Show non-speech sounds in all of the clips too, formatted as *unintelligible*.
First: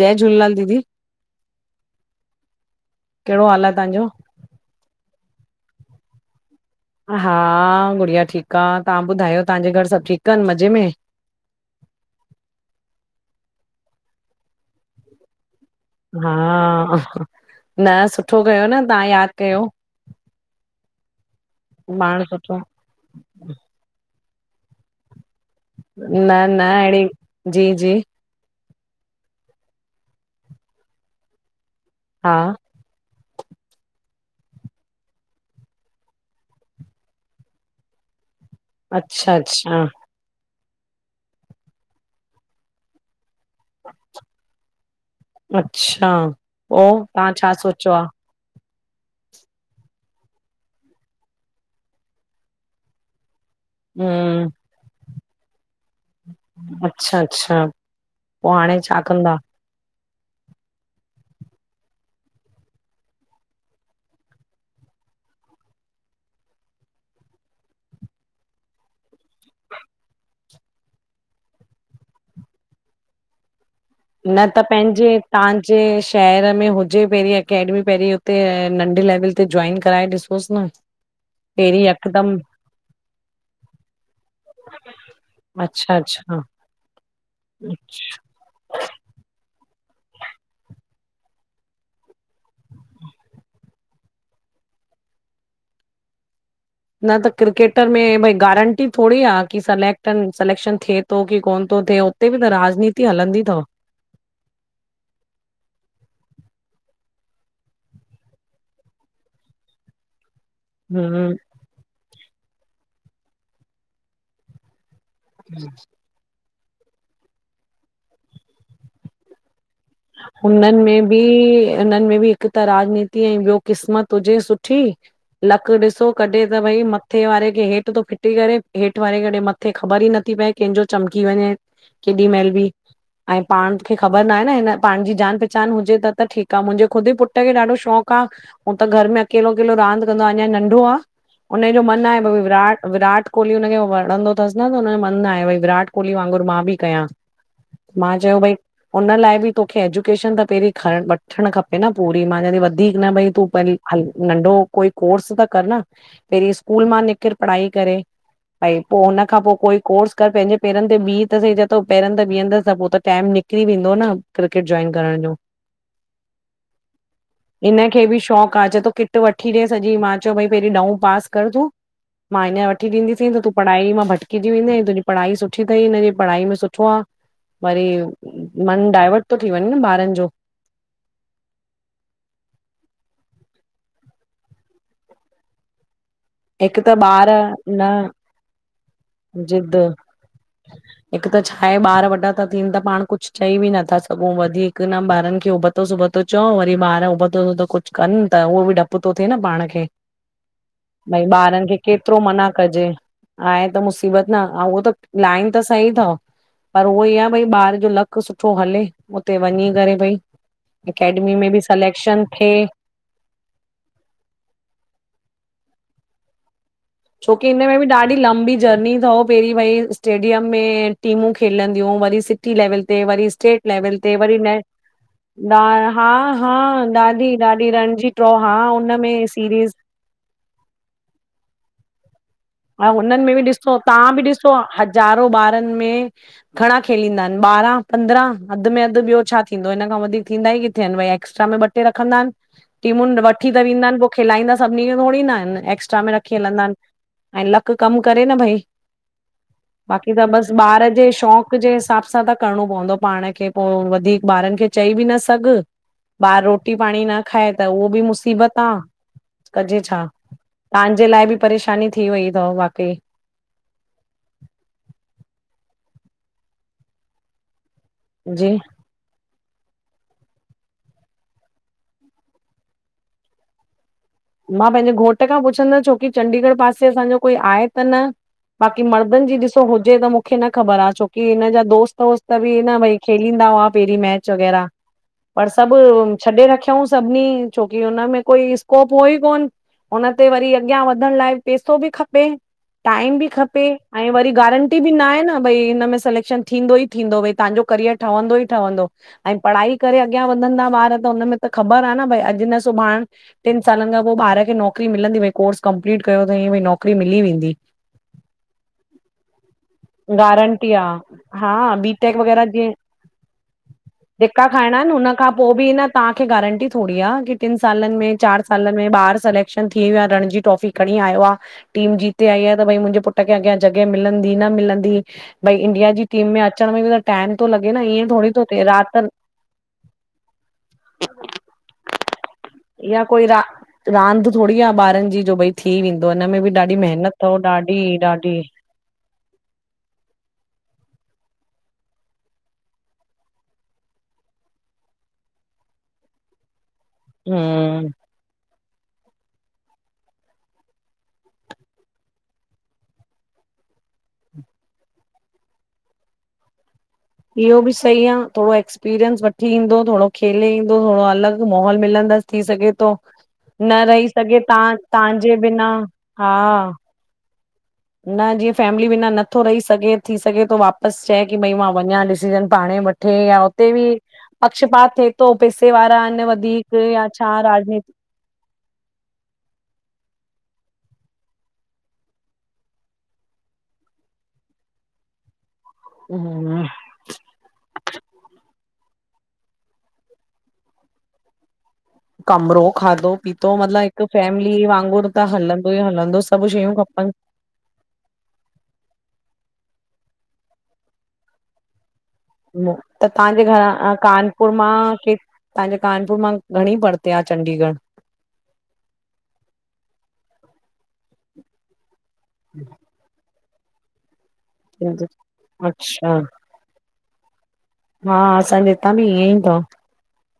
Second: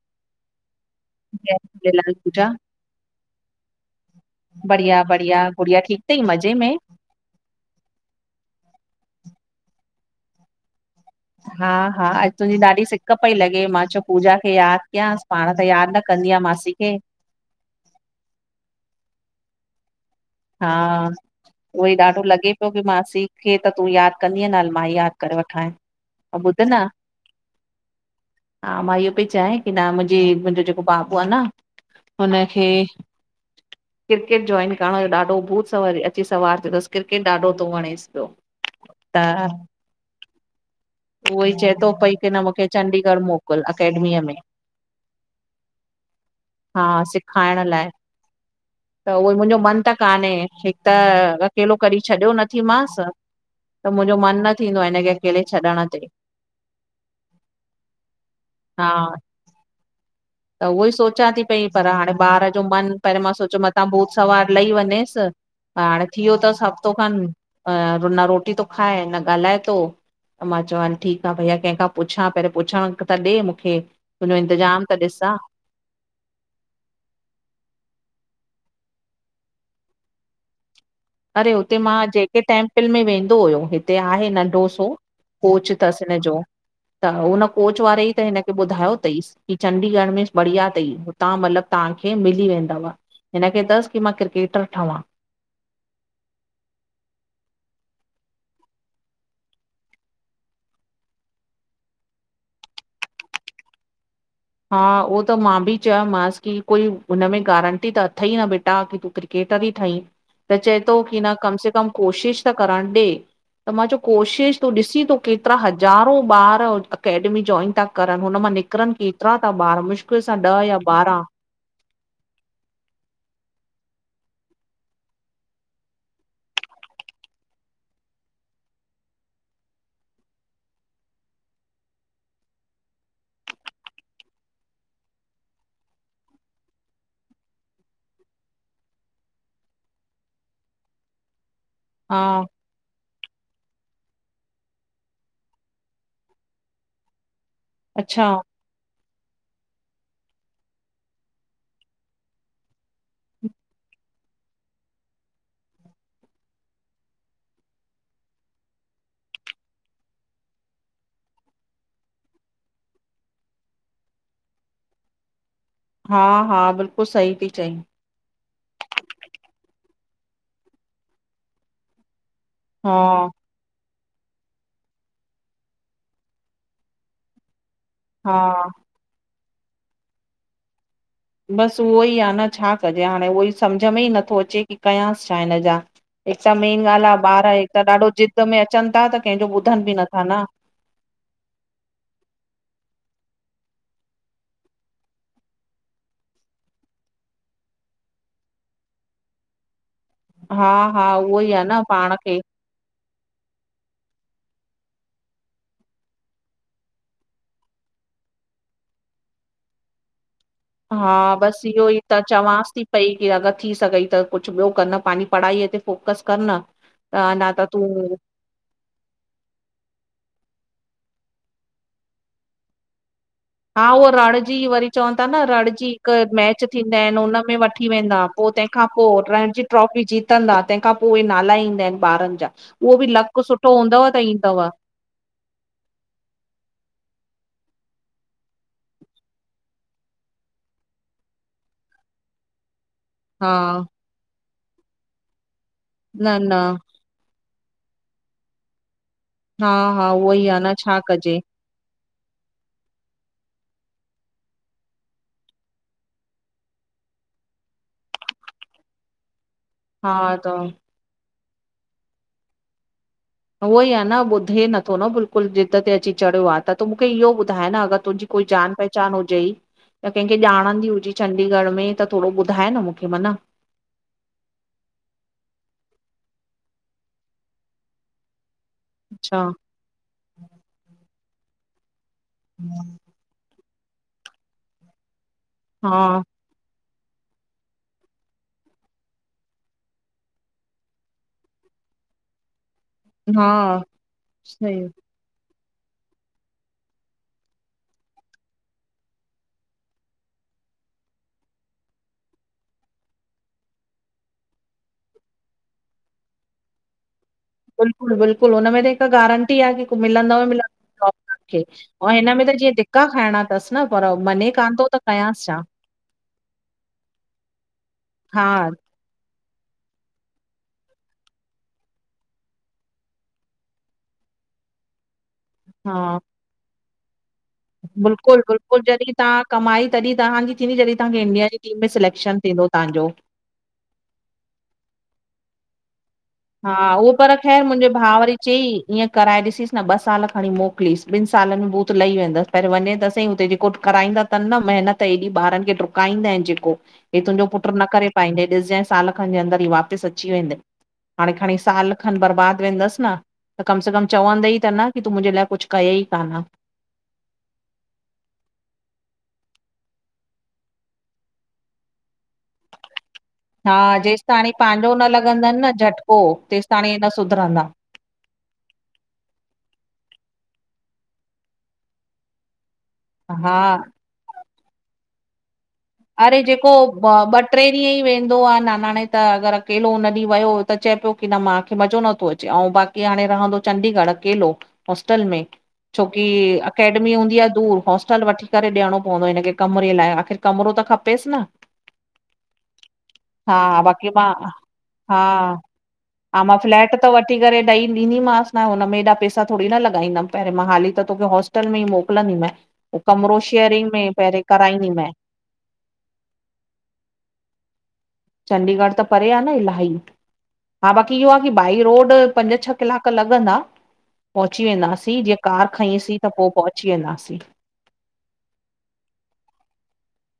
जय झूलेलाल दीदी। जय झूलेलाल पूजा। कहिड़ो हाल आ तव्हांजो? बढ़िया बढ़िया गुड़़िया ठीक तई मज़े में? हा गुड़िया ठीक आ तहां ॿुधायो तांजे घर सभ ठीक आहिन मज़े में? हा हा अॼु तुंहिंजी ॾाढी सिक पई लॻे मां चयो पूजा खे यादि कयांसि पाण त यादि न कंदी आहे मासी खे हा न सुठो कयो न तंहा याद कयो। हा उहोई ॾाढो पाण लॻे सुठो पियो की मांसी खे त तूं याद कंदीअ न मां याद करे वठ न अउ ॿुध न। अहिड़ी, जी जी हा मां इहो पई चई की न मुंजी मुंजो जेको बाबू आ न हा, हुनखे क्रिकेट जॉइन करण जो ॾाढो ॾढो भूत अची सवार थीयो तसि क्रिकेट ॾाढो थो वणेसि पियो। त अच्छा अच्छा, उहो ही चए थो पई की न मूंखे चंडीगढ़ मोकिल अकेडमीअ में। अच्छा पो हा तव्हां छा सिखाइण लाइ सोचियो आ? त उहोइ मुंहिंजो मन त कान्हे हिक त अकेलो कॾीहं छॾियो नथी मांस। त मुंहिंजो मन हम्म, न थींदो आ हिन खे अकेले छॾण ते। अच्छा अच्छा पो हाणे हा छा कंदा? *inaudible* त उहो ही सोचां थी पई पर हाणे ॿार जो मन पहिरीयों मां सोचियो मतां भूत सवार लही वञे नेसि त हाणे थी वियो थसि हफ़्तो खनि न रोटी तो खाए न ॻाल्हाए तो। त मां चवां ठीक आ भैया कंहिंखां पुछां पर पुछण त ॾे मूंखे। तुंहिंजो न त इंतज़ाम पंहिंजे ॾिसां तांह जे शहर में हुजे पहिरीं अकेडमी पहिरीं उते नंढे लेवल ते जॉइन कराए ॾिसोसि न। अरे हुते पहिरीं मां जेके यकदमि टेंम्पिल में वेंदो हुयो, हिते आहे नंढो सो। कोच अच्छा तसि हिनजो अच्छा त उन्ह कोच वारे ई त हिनखे ॿुधायो तईंसि की चंडीगढ़ में बढ़िया तई हुतां मतलबु तहांखे मिली वेंदव। हिन खे तसि कि मां क्रिकेटर ठहिंवां। न त क्रिकेटर में भई गारंटी थोड़ी आ की सलेक्टन सलेक्शन थिए तो की कोन्ह तो थिए उते ॿि त राजनीति हलंदी थव हा उहो त मां भी चयोमांसि की कोई हुन में गारंटी त अथई न ॿेटा की तूं क्रिक केटर ई ठंई त चए तो कि हम्म, न कम से कम कोशिश त करणुं ॾे त मां च्यो कोशिश तूं ॾिसी तो केतिरा हज़ारो ॿार अकेडमी ज्वाइन इन ता करनि हुन मां निकिरनि केतिरा ता ॿार मुश्क हुननि में बि इन्हनि में बि हिकु त राजनीति ऐं ॿियो क़िस्मत हुजे सुठी लक ॾिसो कॾहिं त भई मत्थे वारे खे हेठि तो फिटी करे हेठि वारे खे कॾहि मथ किथे ख़बर ई नथी पए कंहिंजो चमकी वञे केॾी महिल बि ऐं पांण खे ख़ॿर नाहे न हिन पांण ॼी ॼान पहिचान हुॼे त त ठीक आ मुंॼे खुद ई पुट्र खे ॾाढो शौक़ु आ हू त घर में अकेलो अकेलो रांदि कंदो अंञां नंढो आ उन्हें ॼो मन हा आहे भ विराट विराट कोहली हुनखे वणंदो थसि न त हुनॼो मन आहे भई विराट कोहली वांगुर मां ॿि कयां मां अच्छा चयो भई उन्ह लाए ॿि तोखे एज्युकेशन त पहिरीं खण वठणु खपे न पूरी मां चयांती वधीक न भई तूं प हल नंढो कोई कोर्स त कर न पहिरीं स्कूल मां निकिर पढ़ाई करे भई पो हुन खां पो कोई कोर्स कर पंहिंॼे पेरनि ते ॿीह त संई चएतो पेरनि ते ॿीहंदस त पो त टाइम निक किरी वेंदो न क्रिकेट जॉइन करण ॼो हा हा ॿिल्कुलु सही ती चईं। खे ॿि शौक़ु हा चए तो किट वठी ॾे सॼी मां चयो भई पहिरीं ॾहों पास कर तूं मां हिंञ़र वठी हा ॾींदीसंई त तूं पढ़ाई मां भटकिॼी वेंदे तुंहिंॼी पढ़ाई सुठी तई हिनॼी पढ़ाई में सुठो आ वरी हा मन डाइवर्ट तो थी वंञें न ॿारनि ॼो ॿसि उहो ई आ न छा कॼे हाणें उहोई सम्झ में ई नथो अचे कि कयांसि छा हिन ॼा हिक त मेन ॻाल्हि आ ॿार हिकु त ॾाढो ज़िद में अचनि ता त कंहिंजो जिद ॿुधनि ॿि नथा न। हिक त छा हे ॿार वॾा ता थियनि त पांण कुछु चई बि नथा सघूं वधीक कि न ॿारनि खे उबतो सिबतो चओ वरी ॿार उबतो सुबतो कुछ कनि त उहो ॿि डृपु थो थिए न पांण खे। हा। हा भइ उहो ई आ ॿारनि खे न पाण केतिरो खे मना कजे, आहे त मुसीबत न औंउ उहो त लाइन त सही थव पर उहोई आ भई ॿार जो लकु सुठो हले उते वंञीं करे भई हा अकेडमी में ॿि बसि इहो ई त सलेक्शन थिए चवांसि थी पई की अगरि थी सघई त कुछु ॿियो कर न पांजी पढ़ाईअ ते फोकस कर न त छोकी अञा त इन्हेमें ॿि तूं ॾाढी लंबी जर्नी थव पहिरीं वई स्टेडियम में टीमूं खेलंदियूं, वरी सिटी लेवल ते, वरी स्टेट हा लेवल उह ते वरी रणजी नेशनल वरी चवनि ता न ॾा रणजी हा हिक हा मैच थींदा इनि ॾाढी उन्ह में ॾाढी वठी रणजी वेंद हा ट्रो पो तंहिंखां पो, हुनमें रण जी सीरीज़ ट्रॉफी जीतंदा तंहिंखां पोइ नाला ईंदा इनि ॿारनि जा हा उहो बि उन्हनि में लक ॿि ॾिसो सुठो हूंदव तहां ॿि त ॾिसो ईंदव हज़ारो ॿारनि में घणा खेलींदा हिनि ॿारहां पंद्रहां वधि में वधि ॿियो छा थींदो हिन खां वधीक थींदा ई किथे इन भई एक्स्ट्रा में ॿ रखंदा हिनि टी *inaudible* मुन वठी त हा विंदा हिनि पो खिलाईंदा सभिनी खे थोरीं ना इन एक्स्ट्रा में रखी न न हलंदा आहिनि। ऐं लक कम करे न भइ हा हा बाक़ी त उहो ई बस आ न ॿार छा जे कजे शौक़ जे हिसाब सां त करणो पवंदो आ पांण खे पो वधीक ॿारनि खे चई ॿि न सघ ॿार रोटी पांणी न खाए त उहो ॿि मुसीबत आ कजे छा, हा त तहांजे लाइ ॿि परेशानी थी वई थव वाकई उहोई आ न ॿुधे नथो न बिल्कुल ज़िद ते अची चढ़ियो आ त त मुखे इहो ॿुधाए न अगरि तुंहिंजी कोई जी जान पहिचान पहचान हुजई या कंहिंखे ॼाणंदी हुजीं चंडीगढ़ में त थोड़ो ॿुधाए न मुखे मन। मां पंहिंजे घोट खां पुछंदसि छोकी चंडीगढ़ पासे असांजो कोई आहे त न बाक़ी मड़दन जी अच्छा ॾिसो हुजे त मुखे न ख़बर आ छोकी हिन जा दोस्त वोस्त ॿि न भई खेलींदा हुआ पहिरीं मैच वग़ैरह पर सभु हा छॾे रखयन। छॾऊं सभिनी छोकी हुन में कोई स्कोप होई कोन उन्हते वरी अॻियां वधण लाइ पैसो ॿि खपे टाईम ॿि हा खपे ऐं वरी गारंटी सही ॿि ना हे न भई इन्हमें सलेक्शन थींदो ई थींदो भई तहांजो करियर ठहंदो ई ठहंदो। ऐं पढ़ाई करे अॻियां वधंदा ॿार त उन्हमे त ख़बर आ न भई अॼु न सुभांण टिन सालनि खां पो ॿार खे नौकिरी मिलंदी भई कोर्स कंपलीट कयो त हीअं भई नौकिरी मिली वेंदी। बिल्कुलु बिल्कुलु हुन में त हिक गारंटी आ की हिकु मिलंदव गारंटी मिलंदव जॉब हुनन खे ऐं हिन में त जीअं द धिक्का खाइणां हिनि त हुन खां कयांसि पो छा ॿि न तव्हांखे गारंटी थोरी आ कि टिनि सालनि में चारि हा सालनि में ॿार सलेक्शन थी वयो आ रणजी ट्रॉफी खणीं आयो आ टीम जीते आई आ त भइ मुंहिंजे पुट्र खे अॻियां जॻहि मिलंदी न मिलंदी भई इंडिया जी हा टीम में अचण में ॿि त टाइम तो लॻे न ईअं थोरी बिल्कुलु थो थिए बिल्कुलु राति जडि्हिं तव्हां कमाई तडि्हिं तहांजी थींदी जडि्हिं तव्हांखे इंडिया जी टीम में सलेक्शन थींदो। इहा तव्हांजो कोई रा रांदि थोड़ी आ‌ ॿारनि जी जो भई थी वेंदो इन्ह में ॿि हा उहो पर ख़ैर मुंहिंजे भा वरी चयईं ईअं कराए ॾिसीस न ॿ साल खणीं मोकिलीसि ॿिनि सालनि में भूत लही वेंदसि पहिरीं वंञे त सहीं हुते जेको कराईंदा तन न मेहिनत एॾी ॿारनि खे डु्काईंदा इनि जेको हे तुंहिंजो पुट्र न हम्म करे पाईंदइ ॾिसॼएं साल खनि जे अंदरि ई वापसि अची वेंदइ। हांणें खंणीं साल खनि बर्बाद वेंदसि न त कम से कम चवंदई त न कि तूं मुंहिंजे लाइ कुछु कयइ कान। इहो ॿि सही आ थोड़ो एक्सपीरियंस वठी ईंदो थोड़ो खेले ईंदो थोड़ो अलॻि माहौल मिलंदसि थी सघे तो हा न रही जेसि सघे ताणी ता पंहिंजो न तहान्जे लॻंदनि बिना न झटिको हा *unintelligible* न सुधरंदा। न जीअं फैमिली बिना नथो रही सघे, थी सघे थो वापस चए की भई मां वञा डिसीजन पाणे वठ *inaudible* या हा हुते बि पक्षपात थिए थो पैसे वारा आहिनि अरे जेको वधीक या छा ॿ ट्रे ॾींहं राजनीति ई वेंदो आ नानाणे अगरि अकेलो हुन ॾींहुं वियो त चए पियो की न मां मज़ो न थो अचे ऐं बाक़ी हाणे रहंदो चंडीगढ़ अकेलो होस्टल में छोकी हम्म अकेडमी हूंदी आ दूर हॉस्टल वठी करे ॾियणो पवंदो हिनखे कमरे लाइ आख़िर कमिरो त खपेसि न कमिरो, खाधो, पीतो हा मतलबु हिक बाक़ी मां फैमिली वांगुर त हलंदो ई हलंदो सभु शयूं बैट त खपनि वठी करे ॾेई ॾीदीमांसि न हुन में एॾा पैसा थोरी न लॻाईंदमि पहिरी मां हाली त तोखे हौस्टल में ई मोकिलां त तव्हांजे घरां अ पहिरियों कानपुर मां कराईंदीमांइ के तव्हांजे कानपुर मां घणी परते आ चंडीगढ़? चंडीगढ़ त परे आहे न इलाही हा बाक़ी इहो आहे की बाई रोड पंज छह कलाख पक लॻंदा पोहची वेंदासीं जीअं कार अच्छा खईंसीं त पो पोहची वेंदासीं। हा असांजे हितां बि ईअं ई तव।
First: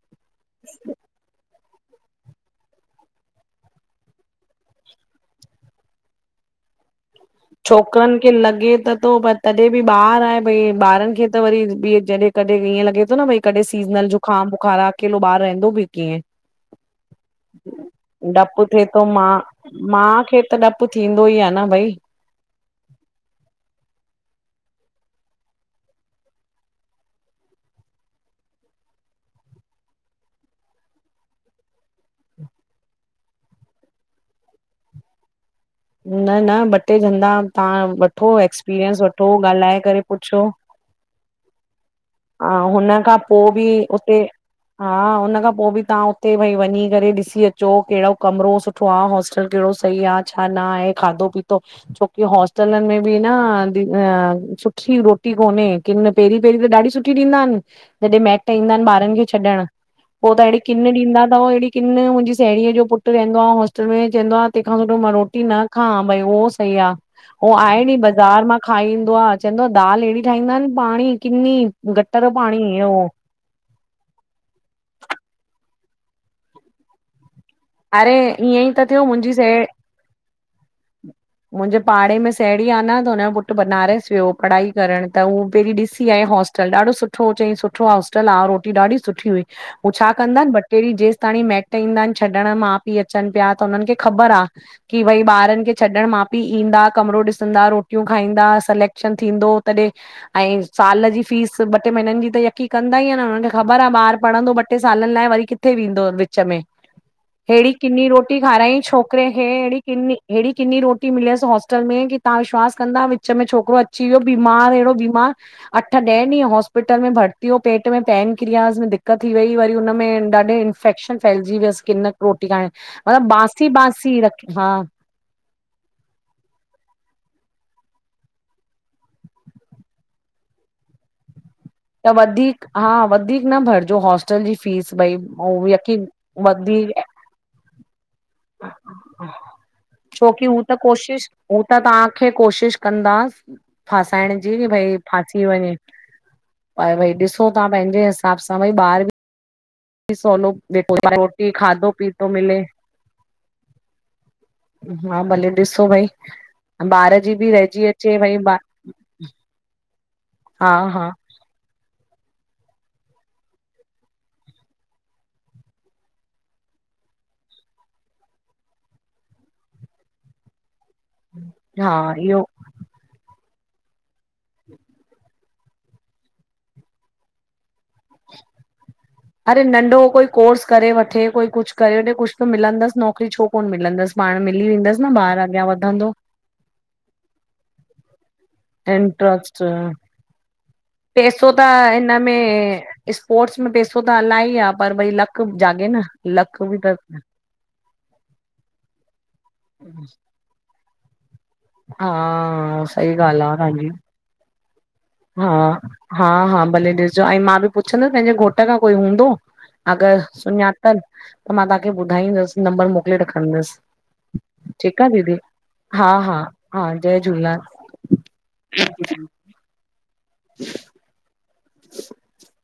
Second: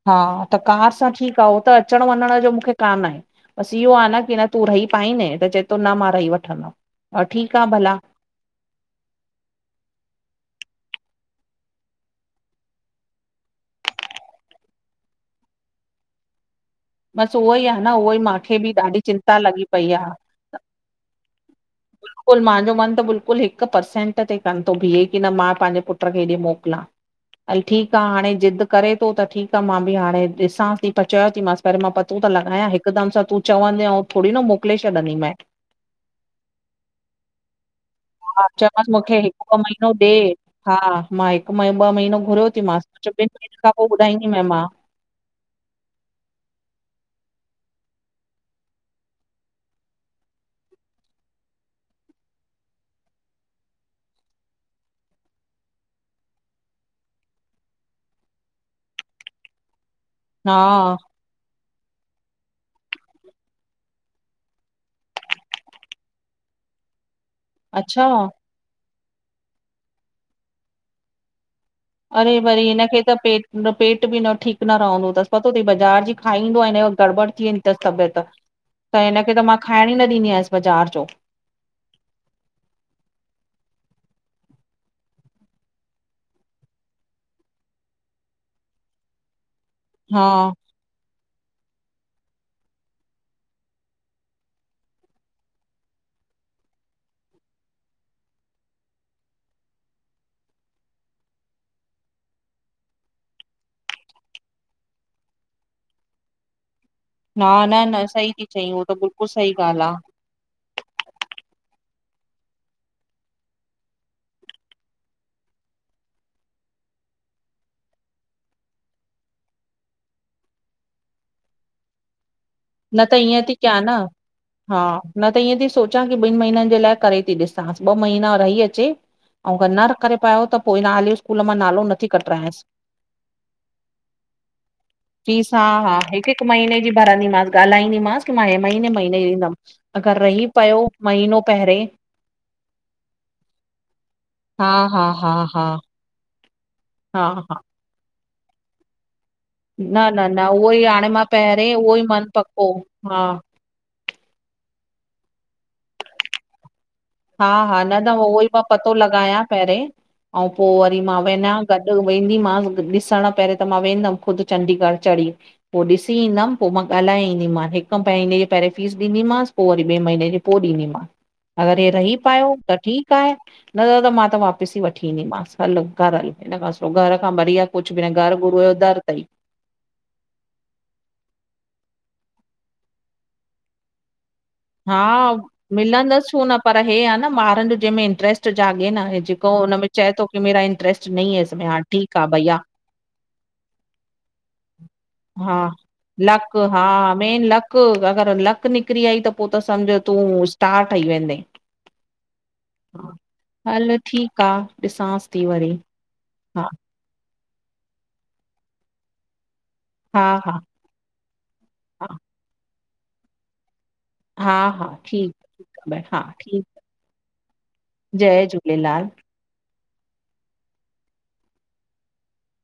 हा त कार सां ठीकु आ उहो त अचण वञण जो मूंखे कान आहे बसि इहो आहे न की न तूं रही पादें त चव थो न मां रही वठंदमि। हा ठीकु आ भला छोकरनि खे लॻे त थो पर तॾहिं बि ॿार आहे भई ॿारनि खे त वरी ॿ जॾहिं कॾहिं ईअं लॻे थो न भई कॾहिं सीज़नल जुखाम, बुखार अकेलो ॿार रहंदो बि कीअं? *inaudible* बसि उहो ई आ न उहो ई मूंखे डपु बि थिए ॾाढी थो मां चिंता लॻी पई आ माउ खे त डपु थींदो ई आहे न भई बिल्कुल मुंहिंजो मन त बिल्कुलु हिकु परसेंट ते कनि थो बीहे की न मां पंहिंजे पुट खे हेॾे मोकिलां। हल ठीकु आहे हाणे ज़िद करे थो त ठीकु आहे मां बि हाणे ॾिसां थी पर चयो थी मसि पर मां पतो त लॻाया हिकदमि सां तूं चवंदे अउं थोरी न मोकिले छॾंदी मैं न न ॿ टे हंधा तव्हां वठो हा चयोमांसि एक्सपीरियंस मूंखे वठो हिकु ॿ ॻाल्हाए महीनो करे ॾे पुछो। हा मां हिकु मही ॿ महीनो घुरियो ऐं थी मांस हुन *unintelligible* ॿिनि खां महीननि बि खां पोइ उते ॿुधाईंदीमाइ मां हा हुन खां पो ॿि तव्हां उते भई वञी करे ॾिसी अचो कहिड़ो कमिरो सुठो आ होस्टल कहिड़ो सही आ छा न आहे खाधो पीतो छोकी होस्टलनि में बि न दी सुठी रोटी कोने किन पहिरीं पहिरीं त ॾाढी सुठी ॾींदा आहिनि, जॾहिं मैइट ईंदा आहिनि ॿारनि खे छॾणु पो त एहिडि किन हा ॾींदा तव एड़ी किन मुंहिंजी साहेड़ीअ जो पुटु रहंदो आ हॉस्टल में चवंदो आ तंहिंखां सुठो मां रोट न खां भई उहो सही आ ऊअं आहे डि् अच्छा बज़ार मां खाई ईंदो आ चवंदो आहे दाल एहिड़ी ठाहींदा आहिनि पाणी किनी गटर अरे वरी पाणी हिनखे अहिड़ो त पेट उनजो पेट बि न ठीकु न रहंदो अथसि पतो तई बाज़ार जी खाईंदो आहे न गड़बड़ थी वेंदी अरे तबियत ईअं ई थियो त मुंहिंजी हिनखे त साहे मां खाइण ई न ॾींदी आयसि बाज़ार जो मुंहिंजे पाड़े में साहेड़ी आ न त हुनजो पुटु बनारसी वियो पढ़ाई करण त उ पहिरीं ॾिसी आइ होस होस्टल ॾाढो सुठो हु चईं सुठो होस्टल आहे रोटी ॾाढी सुठी हुई हू छा हा कंदा आहिनि ब कहिड़ी जेस ताणी मेट ईंदा आहिनि छॾण माउ पीउ अचनि पिया त हुननि खे ख़बर आ की भई ॿारनि खे छॾण मा पीउ ईंदा कमिरो ॾिसंदा रोटियूं खाईंदा सलेक्शन थींदो तॾहिं ऐं साल जी फीस ॿ टे महीननि जी त यकी कंदाई ऐंन हुननि खे ख़बर आहे ॿार पढ़ंदो ॿ टे सालनि लाइ वरी किथे? किथे वेंदो विच में *inaudible* हेहिड़ी न न किनी सही रोटी थी चईं खाराई उहो त बिल्कुलु छोकिरे खे सही हेहिड़ी ॻाल्हि आ किनी हेहिड़ी किनी रोटी मिलियसि होॉस्टल में कि तव्हां विश्वास कंदा विच में छोकिरो अची वियो बीमार अहिड़ो बीमार अठ ॾह ॾींहं हॉस्पिटल में भर्ती हो पेट में पेनक्रियास में दिक्क़त थी वई वरी हुनमें ॾाढे इंफेक्शन फैलजी वियस किन रोटी खाइण न त मतिलबु ईअं थी बासी कयां न बासी रख हा न त इअं थी सोचां की ॿिन महीननि जे लाइ करे थी ॾिसां ॿ महीना रही अचे अऊं गर न करे पायो त पो हिन आले इस्कूल मां नालो न त वधीक हा वधीक न भरजो हॉस्टल जी फीस भई ऐं यकी हिक माहिने जी वधीक भरां ॻाल्हाईंदीमास रही छोकी हू त पियो कोशिश महीनो हू पहिरें त तांखे कोशिश कंदा फासाइण जी नी भाई फासी वञे। ह - भई ॾिसो तां पेंजे हिसाब सां भई ॿार बि - - न ही न न सोलो उहो ई हाणे मां रोटी पहिरें खाधो उहो ई पीतो मन मिले। पको हा हा भले ॾिसो भई ॿार। जी हा बि हा रहिजी न न अचे भई उहो ई मां पतो लॻायां पेरें अऊं पो हा वरी हा मां। वञा गॾु वेंदीमस ॾिसण पहरों त मां वेंदम ख़ुद चंडीगढ़ चढ़ी। पोइ ॾिसी ईंदमि पोइ मां ॻाल्हाए ईंदीमांस हिक महिने जी पहिरें फीस ॾींदीमास। पो वरी ॿे महीने जो ॾींदीमाव। हम्म - - जे रही पायो त ठीक आए न त त मां त वापस ई वठी ईंदीमास। हल कर हल हिन खां सो घर खां बढ़िया कुझ बि न घरु गुरूअ जो दर तई। अरे नंढो कोई कोर्स करे वठे कोई कुझ करे वठे कुझ त मिलंदस नौकरी छो कोन मिलंदस। पाण मिली हा वेंदसि न ॿार अॻियां वधंदो। मिलंदसि छो न पर हे आ न ॿार जो जंमें इंटरेस्ट - - त जाॻे न जेको इंट्रस्ट हुनें चए थो की मेरा इंट्रेस्ट नईं पैसो है त हा हिन ठीक आ में भैया। स्पोर्ट्स में पेसो त अलाई आहे पर भई लक हा जाॻे न लक बि त - - हिकु अगर लक निकिरी आई त पो त सम्झ तूं स्टार ठही वेंदे। हा सई ॻाल्ह आह तांजी। का - - हा हा हा भले ॾिसजो ऐं मां बि पुछंदसि पेंजे घोट खां कोई हूंदो। अगर हा हा सुञातल त मां तांखे हा ॿुधाईंदस नंबर मोकले रखंदस। हा हा ठीक आ दीदी ठीकु आहे भेण हा हा ठीकु हा जय झूलेलाल। जय झूलेलाल। *inaudible*